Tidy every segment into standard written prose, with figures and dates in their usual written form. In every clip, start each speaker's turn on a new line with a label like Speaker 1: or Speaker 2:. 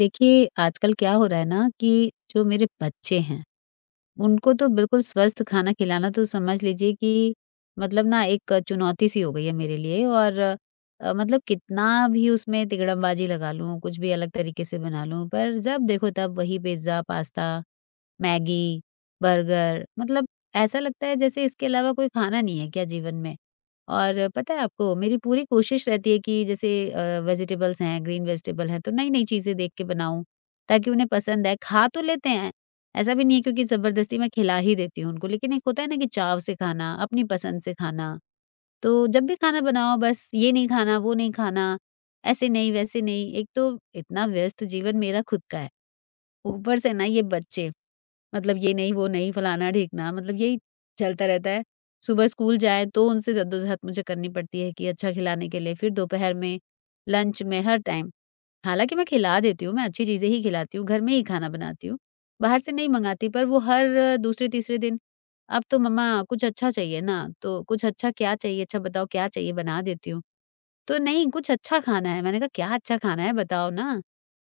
Speaker 1: देखिए आजकल क्या हो रहा है ना कि जो मेरे बच्चे हैं उनको तो बिल्कुल स्वस्थ खाना खिलाना तो समझ लीजिए कि मतलब ना एक चुनौती सी हो गई है मेरे लिए और मतलब कितना भी उसमें तिकड़मबाजी लगा लूँ, कुछ भी अलग तरीके से बना लूँ, पर जब देखो तब वही पिज़्ज़ा, पास्ता, मैगी, बर्गर मतलब ऐसा लगता है जैसे इसके अलावा कोई खाना नहीं है क्या जीवन में? और पता है आपको मेरी पूरी कोशिश रहती है कि जैसे वेजिटेबल्स हैं, ग्रीन वेजिटेबल हैं, तो नई-नई चीज़ें देख के बनाऊँ, ताकि उन्हें पसंद आए। खा तो लेते हैं ऐसा भी नहीं है क्योंकि ज़बरदस्ती मैं खिला ही देती हूँ उनको, लेकिन एक होता है ना कि चाव से खाना, अपनी पसंद से खाना। तो जब भी खाना बनाओ बस ये नहीं खाना, वो नहीं खाना, ऐसे नहीं, वैसे नहीं। एक तो इतना व्यस्त जीवन मेरा खुद का है, ऊपर से ना ये बच्चे, मतलब ये नहीं, वो नहीं, फलाना-ढिकना मतलब यही चलता रहता है। सुबह स्कूल जाएँ तो उनसे जद्दोजहद मुझे करनी पड़ती है कि अच्छा खिलाने के लिए, फिर दोपहर में, लंच में, हर टाइम। हालाँकि मैं खिला देती हूँ, मैं अच्छी चीज़ें ही खिलाती हूँ, घर में ही खाना बनाती हूँ, बाहर से नहीं मँगाती पर वो हर दूसरे-तीसरे दिन, "अब तो मम्मा कुछ अच्छा चाहिए ना, तो कुछ अच्छा क्या चाहिए? अच्छा बताओ क्या चाहिए?" बना देती हूँ। तो "नहीं, कुछ अच्छा खाना है।" मैंने कहा, "क्या अच्छा खाना है बताओ ना।"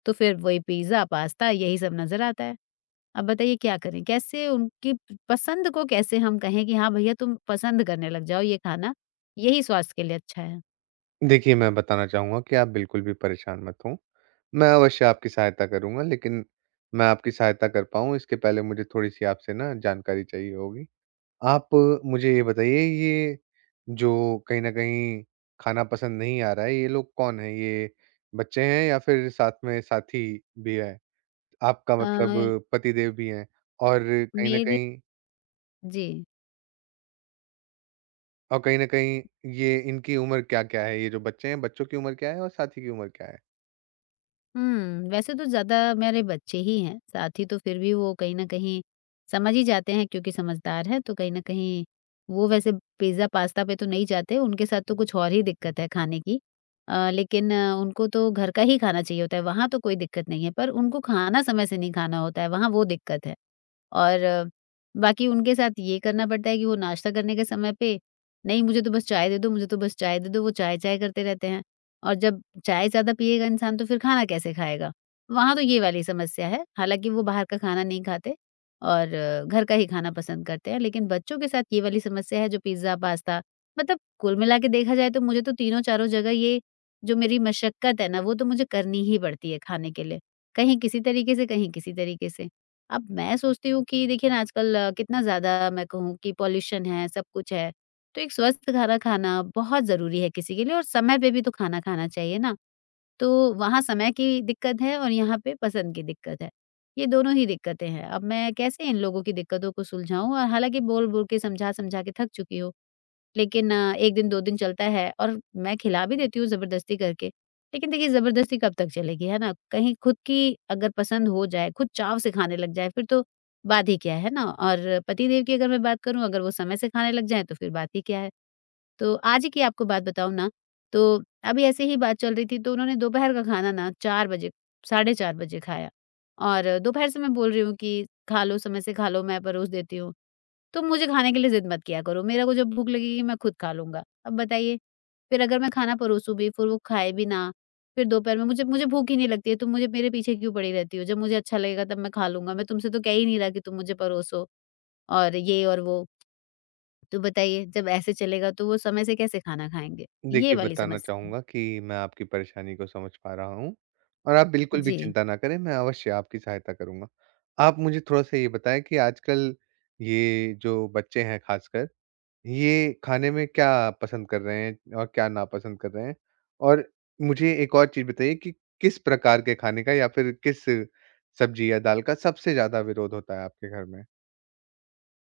Speaker 1: तो फिर वही पिज़्ज़ा, पास्ता यही सब नज़र आता है। अब बताइए क्या करें? कैसे उनकी प पसंद को कैसे हम कहें कि हाँ भैया तुम पसंद करने लग जाओ ये खाना, यही स्वास्थ्य के लिए अच्छा है।
Speaker 2: देखिए, मैं बताना चाहूँगा कि आप बिल्कुल भी परेशान मत हों। मैं अवश्य आपकी सहायता करूँगा, लेकिन मैं आपकी सहायता कर पाऊँ इसके पहले मुझे थोड़ी-सी आपसे ना जानकारी चाहिए होगी। आप मुझे ये बताइए, ये जो कहीं न कहीं खाना पसंद नहीं आ रहा है, ये लोग कौन हैं? ये बच्चे हैं या फिर साथ में साथी भी है? आपका
Speaker 1: अ,
Speaker 2: मतलब पतिदेव भी हैं? और कहीं न
Speaker 1: मेरे
Speaker 2: कहीं
Speaker 1: जी।
Speaker 2: और कहीं न कहीं, ये इनकी उम्र क्या-क्या है? ये जो बच्चे हैं, बच्चों की उम्र क्या है और साथी की उम्र क्या है?
Speaker 1: हुँ, वैसे तो ज़्यादा मेरे बच्चे ही हैं, साथी तो फिर भी वो कहीं न कहीं समझ ही जाते हैं क्योंकि समझदार हैं, तो कहीं न कहीं वो वैसे पिज़्ज़ा, पास्ता पे तो नहीं जाते, उनके साथ तो कुछ और ही दिक्कत है खाने की। लेकिन उनको तो घर का ही खाना चाहिए होता है, वहाँ तो कोई दिक्कत नहीं है, पर उनको खाना समय से नहीं खाना होता है, वहाँ वो दिक्कत है। और बाकी उनके साथ ये करना पड़ता है कि वो नाश्ता करने के समय पे, "नहीं, मुझे तो बस चाय दे दो, मुझे तो बस चाय दे दो।" वो चाय-चाय करते रहते हैं और जब चाय ज़्यादा पिएगा इंसान तो फिर खाना कैसे खाएगा? वहाँ तो ये वाली समस्या है। हालाँकि वो बाहर का खाना नहीं खाते और घर का ही खाना पसंद करते हैं, लेकिन बच्चों के साथ ये वाली समस्या है जो पिज़्ज़ा, पास्ता मतलब कुल मिला के देखा जाए तो मुझे तो तीनों चारों जगह ये जो मेरी मशक्कत है ना, वो तो मुझे करनी ही पड़ती है खाने के लिए। कहीं किसी तरीके से, कहीं किसी तरीके से। अब मैं सोचती हूँ कि देखिए ना आजकल कितना ज़्यादा मैं कहूँ कि पॉल्यूशन है, सब कुछ है। तो एक स्वस्थ खाना खाना बहुत ज़रूरी है किसी के लिए और समय पे भी तो खाना खाना चाहिए ना। तो वहाँ समय की दिक्कत है और यहाँ पे पसंद की दिक्कत है। ये दोनों ही दिक्कतें हैं। अब मैं कैसे इन लोगों की दिक्कतों को सुलझाऊँ और हालाँकि बोल-बोल के समझा-समझा के थक चुकी हूँ। लेकिन 1 दिन 2 दिन चलता है और मैं खिला भी देती हूँ ज़बरदस्ती करके। लेकिन देखिए ज़बरदस्ती कब तक चलेगी, है ना? कहीं खुद की अगर पसंद हो जाए, खुद चाव से खाने लग जाए फिर तो बात ही क्या है ना? और पतिदेव की अगर मैं बात करूँ अगर वो समय से खाने लग जाएँ तो फिर बात ही क्या है? तो आज ही की आपको बात बताऊँ ना, तो अभी ऐसे ही बात चल रही थी तो उन्होंने दोपहर का खाना ना 4 बजे, साढ़े 4 बजे खाया और दोपहर से मैं बोल रही हूँ कि खा लो, समय से खा लो, मैं परोस देती हूँ। तुम मुझे खाने के लिए ज़िद मत किया करो, मेरे को जब भूख लगेगी मैं खुद खा लूँगा। अब बताइए, फिर अगर मैं खाना परोसूँ भी, फिर वो खाए भी ना, फिर दोपहर में मुझे मुझे भूख ही नहीं लगती है, तुम मुझे मेरे पीछे क्यों पड़ी रहती हो? जब मुझे अच्छा लगेगा तब मैं खा लूँगा, मैं तुमसे तो कह ही नहीं रहा कि तुम मुझे परोसो और ये और वो। तो बताइए, जब ऐसे चलेगा तो वो समय से कैसे खाना खाएँगे? ये
Speaker 2: देखिए,
Speaker 1: वाली
Speaker 2: बताना
Speaker 1: समस्या है।
Speaker 2: चाहूँगा कि मैं आपकी परेशानी को समझ पा रहा हूँ। और आप हुँ। बिल्कुल भी
Speaker 1: जी।
Speaker 2: चिंता ना करें, मैं अवश्य आपकी सहायता करूँगा। आप मुझे थोड़ा-सा ये बताएँ कि आजकल ये जो बच्चे हैं ख़ासकर, ये खाने में क्या पसंद कर रहे हैं और क्या नापसंद कर रहे हैं? और मुझे एक और चीज़ बताइए कि किस प्रकार के खाने का या फिर किस सब्ज़ी या दाल का सबसे ज़्यादा विरोध होता है आपके घर में?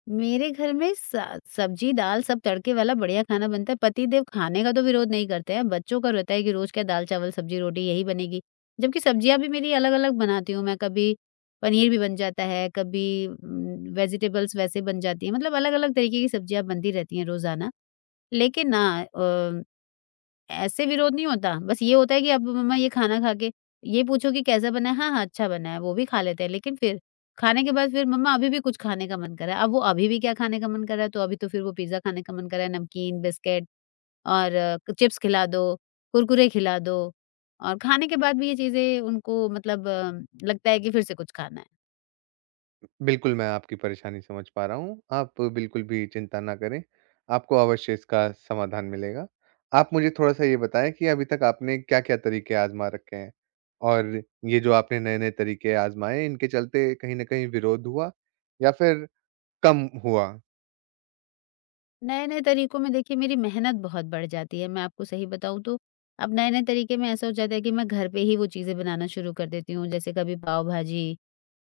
Speaker 1: मेरे घर में सा सब्जी, दाल सब तड़के वाला बढ़िया खाना बनता है। पतिदेव खाने का तो विरोध नहीं करते हैं, बच्चों का रहता है कि रोज़ क्या दाल, चावल, सब्जी, रोटी यही बनेगी। जबकि सब्जियाँ भी मेरी अलग-अलग बनाती हूँ मैं, कभी पनीर भी बन जाता है, कभी वेजिटेबल्स वैसे बन जाती हैं। मतलब अलग-अलग तरीके की सब्जियाँ बनती रहती हैं रोज़ाना। लेकिन ना अ ऐसे विरोध नहीं होता, बस ये होता है कि अब मम्मा ये खाना खा के ये पूछो कि कैसा बना है? हाँ, हाँ, अच्छा बना है, वो भी खा लेते हैं, लेकिन फिर खाने के बाद फिर मम्मा अभी भी कुछ खाने का मन कर रहा है। अब वो अभी भी क्या खाने का मन कर रहा है, तो अभी तो फिर वो पिज़्ज़ा खाने का मन कर रहा है, नमकीन, बिस्किट और क चिप्स खिला दो, कुरकुरे खिला दो और खाने के बाद भी ये चीज़ें उनको मतलब लगता है कि फिर से कुछ खाना है।
Speaker 2: बिल्कुल, मैं आपकी परेशानी समझ पा रहा हूँ। आप बिल्कुल भी चिंता ना करें, आपको अवश्य इसका समाधान मिलेगा। आप मुझे थोड़ा-सा ये बताएँ कि अभी तक आपने क्या-क्या तरीके आज़मा रखे हैं? और ये जो आपने नए-नए तरीके आज़माए, इनके चलते कहीं न कहीं विरोध हुआ या फिर कम हुआ?
Speaker 1: नए-नए तरीकों में देखिए मेरी मेहनत बहुत बढ़ जाती है, मैं आपको सही बताऊँ तो, अब नए-नए तरीके में ऐसा हो जाता है कि मैं घर पे ही वो चीज़ें बनाना शुरू कर देती हूँ, जैसे कभी पाव-भाजी,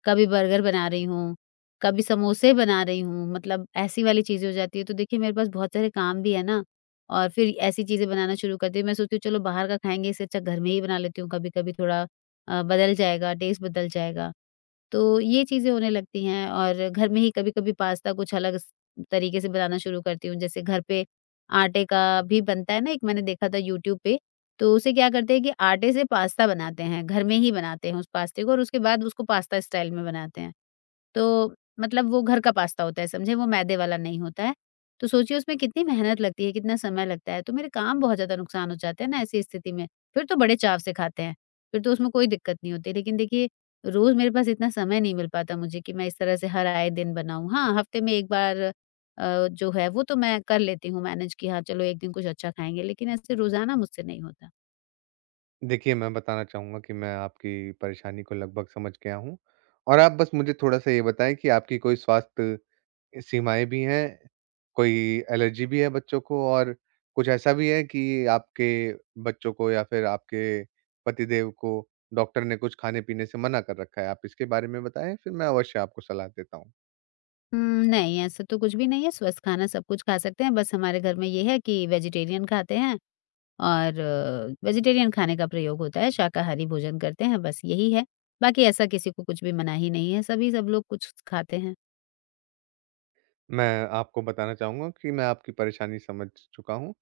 Speaker 1: कभी बर्गर बना रही हूँ, कभी समोसे बना रही हूँ, मतलब ऐसी वाली चीज़ें हो जाती है। तो देखिए मेरे पास बहुत सारे काम भी है ना, और फिर ऐसी चीज़ें बनाना शुरू करती हूँ, मैं सोचती हूँ चलो बाहर का खाएँगे, इससे अच्छा घर में ही बना लेती हूँ, कभी-कभी थोड़ा बदल जाएगा, टेस्ट बदल जाएगा। तो ये चीज़ें होने लगती हैं और घर में ही कभी-कभी पास्ता कुछ अलग तरीके से बनाना शुरू करती हूँ। जैसे घर पे आटे का भी बनता है ना एक मैंने देखा था यूट्यूब पे, तो उसे क्या करते हैं कि आटे से पास्ता बनाते हैं, घर में ही बनाते हैं उस पास्ते को और उसके बाद उसको पास्ता स्टाइल में बनाते हैं। तो मतलब वो घर का पास्ता होता है समझे, वो मैदे वाला नहीं होता है। तो सोचिए उसमें कितनी मेहनत लगती है, कितना समय लगता है, तो मेरे काम बहुत ज़्यादा नुकसान हो जाते हैं ना ऐसी स्थिति में। फिर तो बड़े चाव से खाते हैं, फिर तो उसमें कोई दिक्कत नहीं होती। लेकिन देखिए रोज़ मेरे पास इतना समय नहीं मिल पाता मुझे कि मैं इस तरह से हर आए दिन बनाऊँ। हाँ, हफ्ते में 1 बार जो है वो तो मैं कर लेती हूँ मैनेज कि हाँ चलो एक दिन कुछ अच्छा खाएँगे, लेकिन ऐसे रोज़ाना मुझसे नहीं होता।
Speaker 2: देखिए, मैं बताना चाहूँगा कि मैं आपकी परेशानी को लगभग समझ गया हूँ। और आप बस मुझे थोड़ा-सा ये बताएँ कि आपकी कोई स्वास्थ्य सीमाएँ भी हैं, कोई एलर्जी भी है बच्चों को, और कुछ ऐसा भी है कि आपके बच्चों को या फिर आपके पतिदेव को डॉक्टर ने कुछ खाने-पीने से मना कर रखा है। आप इसके बारे में बताएँ, फिर मैं अवश्य आपको सलाह देता हूँ।
Speaker 1: उम, नहीं ऐसा तो कुछ भी नहीं है, स्वस्थ खाना सब कुछ खा सकते हैं, बस हमारे घर में ये है कि वेजिटेरियन खाते हैं और वेजिटेरियन खाने का प्रयोग होता है, शाकाहारी भोजन करते हैं, बस यही है। बाकी ऐसा किसी को कुछ भी मनाही नहीं है, सभी सब लोग कुछ खाते हैं।
Speaker 2: मैं आपको बताना चाहूँगा कि मैं आपकी परेशानी समझ चुका हूँ।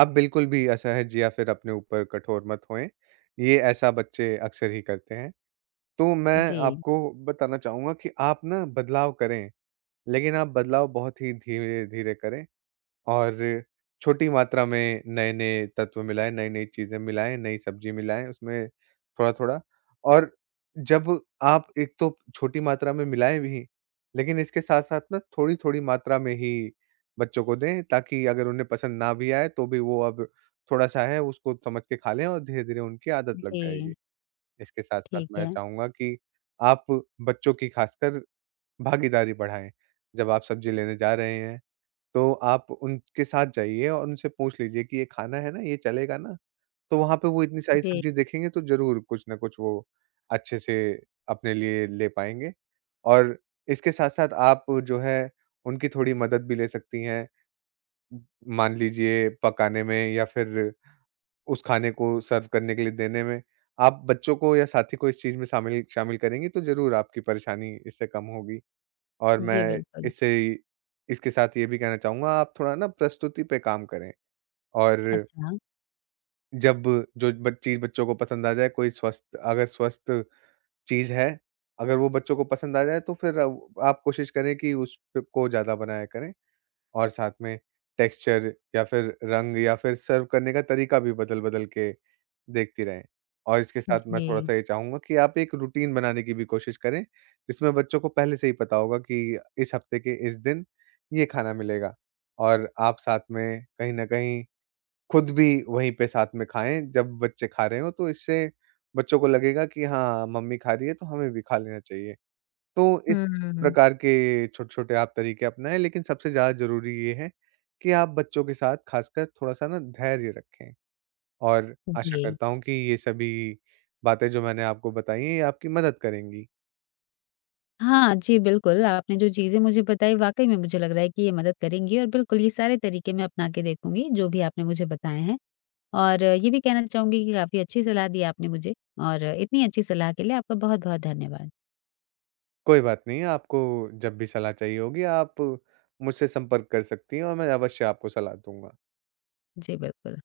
Speaker 2: आप बिल्कुल भी असहज या फिर अपने ऊपर कठोर मत होएँ, ये ऐसा बच्चे अक्सर ही करते हैं। तो मैं
Speaker 1: जी,
Speaker 2: आपको बताना चाहूँगा कि आप ना बदलाव करें, लेकिन आप बदलाव बहुत ही धीरे-धीरे करें और छोटी मात्रा में नए-नए तत्व मिलाएँ, नई-नई चीज़ें मिलाएँ, नई सब्ज़ी मिलाएँ उसमें थोड़ा-थोड़ा। और जब आप एक तो छोटी मात्रा में मिलाएँ भी, लेकिन इसके साथ-साथ ना थोड़ी-थोड़ी मात्रा में ही बच्चों को दें, ताकि अगर उन्हें पसंद ना भी आए तो भी वो अब थोड़ा-सा है उसको समझ के खा लें और धीरे-धीरे उनकी आदत लग जाएगी।
Speaker 1: जी,
Speaker 2: इसके साथ-साथ
Speaker 1: ठीक
Speaker 2: मैं
Speaker 1: है।
Speaker 2: चाहूँगा कि आप बच्चों की खासकर भागीदारी बढ़ाएँ। जब आप सब्ज़ी लेने जा रहे हैं तो आप उनके साथ जाइए और उनसे पूछ लीजिए कि ये खाना है ना, ये चलेगा ना? तो वहाँ पे वो इतनी सारी
Speaker 1: जी,
Speaker 2: सब्ज़ी देखेंगे तो ज़रूर कुछ न कुछ वो अच्छे से अपने लिए ले पाएँगे। और इसके साथ-साथ आप जो है उनकी थोड़ी मदद भी ले सकती हैं, मान लीजिए पकाने में या फिर उस खाने को सर्व करने के लिए देने में। आप बच्चों को या साथी को इस चीज़ में शामिल शामिल करेंगी तो ज़रूर आपकी परेशानी इससे कम होगी। और
Speaker 1: जी
Speaker 2: मैं
Speaker 1: बिल्कुल।
Speaker 2: इससे इसके साथ ये भी कहना चाहूँगा, आप थोड़ा ना प्रस्तुति पे काम करें। और
Speaker 1: अच्छा,
Speaker 2: जब जो ब चीज़ बच्चों को पसंद आ जाए, कोई स्वस्थ, अगर स्वस्थ चीज़ है, अगर वो बच्चों को पसंद आ जाए तो फिर अव आप कोशिश करें कि उसको ज़्यादा बनाया करें। और साथ में टेक्सचर या फिर रंग या फिर सर्व करने का तरीका भी बदल-बदल के देखती रहें। और इसके साथ मैं
Speaker 1: जी।
Speaker 2: थोड़ा-सा ये चाहूँगा कि आप एक रूटीन बनाने की भी कोशिश करें, जिसमें बच्चों को पहले से ही पता होगा कि इस हफ्ते के इस दिन ये खाना मिलेगा। और आप साथ में कहीं न कहीं खुद भी वहीं पे साथ में खाएँ जब बच्चे खा रहे हों, तो इससे बच्चों को लगेगा कि हाँ, मम्मी खा रही है तो हमें भी खा लेना चाहिए। तो इस
Speaker 1: हुँ, हुँ, हुँ।
Speaker 2: प्रकार के छोटे-छोटे आप तरीके अपनाएँ, लेकिन सबसे ज़्यादा ज़रूरी ये है कि आप बच्चों के साथ खासकर थोड़ा-सा ना धैर्य रखें। और आशा
Speaker 1: जी।
Speaker 2: करता हूँ कि ये सभी बातें जो मैंने आपको बताई हैं, ये आपकी मदद करेंगी।
Speaker 1: हाँ, जी, बिल्कुल, आपने जो चीज़ें मुझे बताई वाक़ई में मुझे लग रहा है कि ये मदद करेंगी और बिल्कुल ये सारे तरीके मैं अपना के देखूँगी, जो भी आपने मुझे बताए हैं। और ये भी कहना चाहूँगी कि काफ़ी अच्छी सलाह दी आपने मुझे और इतनी अच्छी सलाह के लिए आपका बहुत-बहुत धन्यवाद।
Speaker 2: कोई बात नहीं, आपको जब भी सलाह चाहिए होगी, आप मुझसे संपर्क कर सकती हैं और मैं अवश्य आपको सलाह दूँगा।
Speaker 1: जी, बिल्कुल।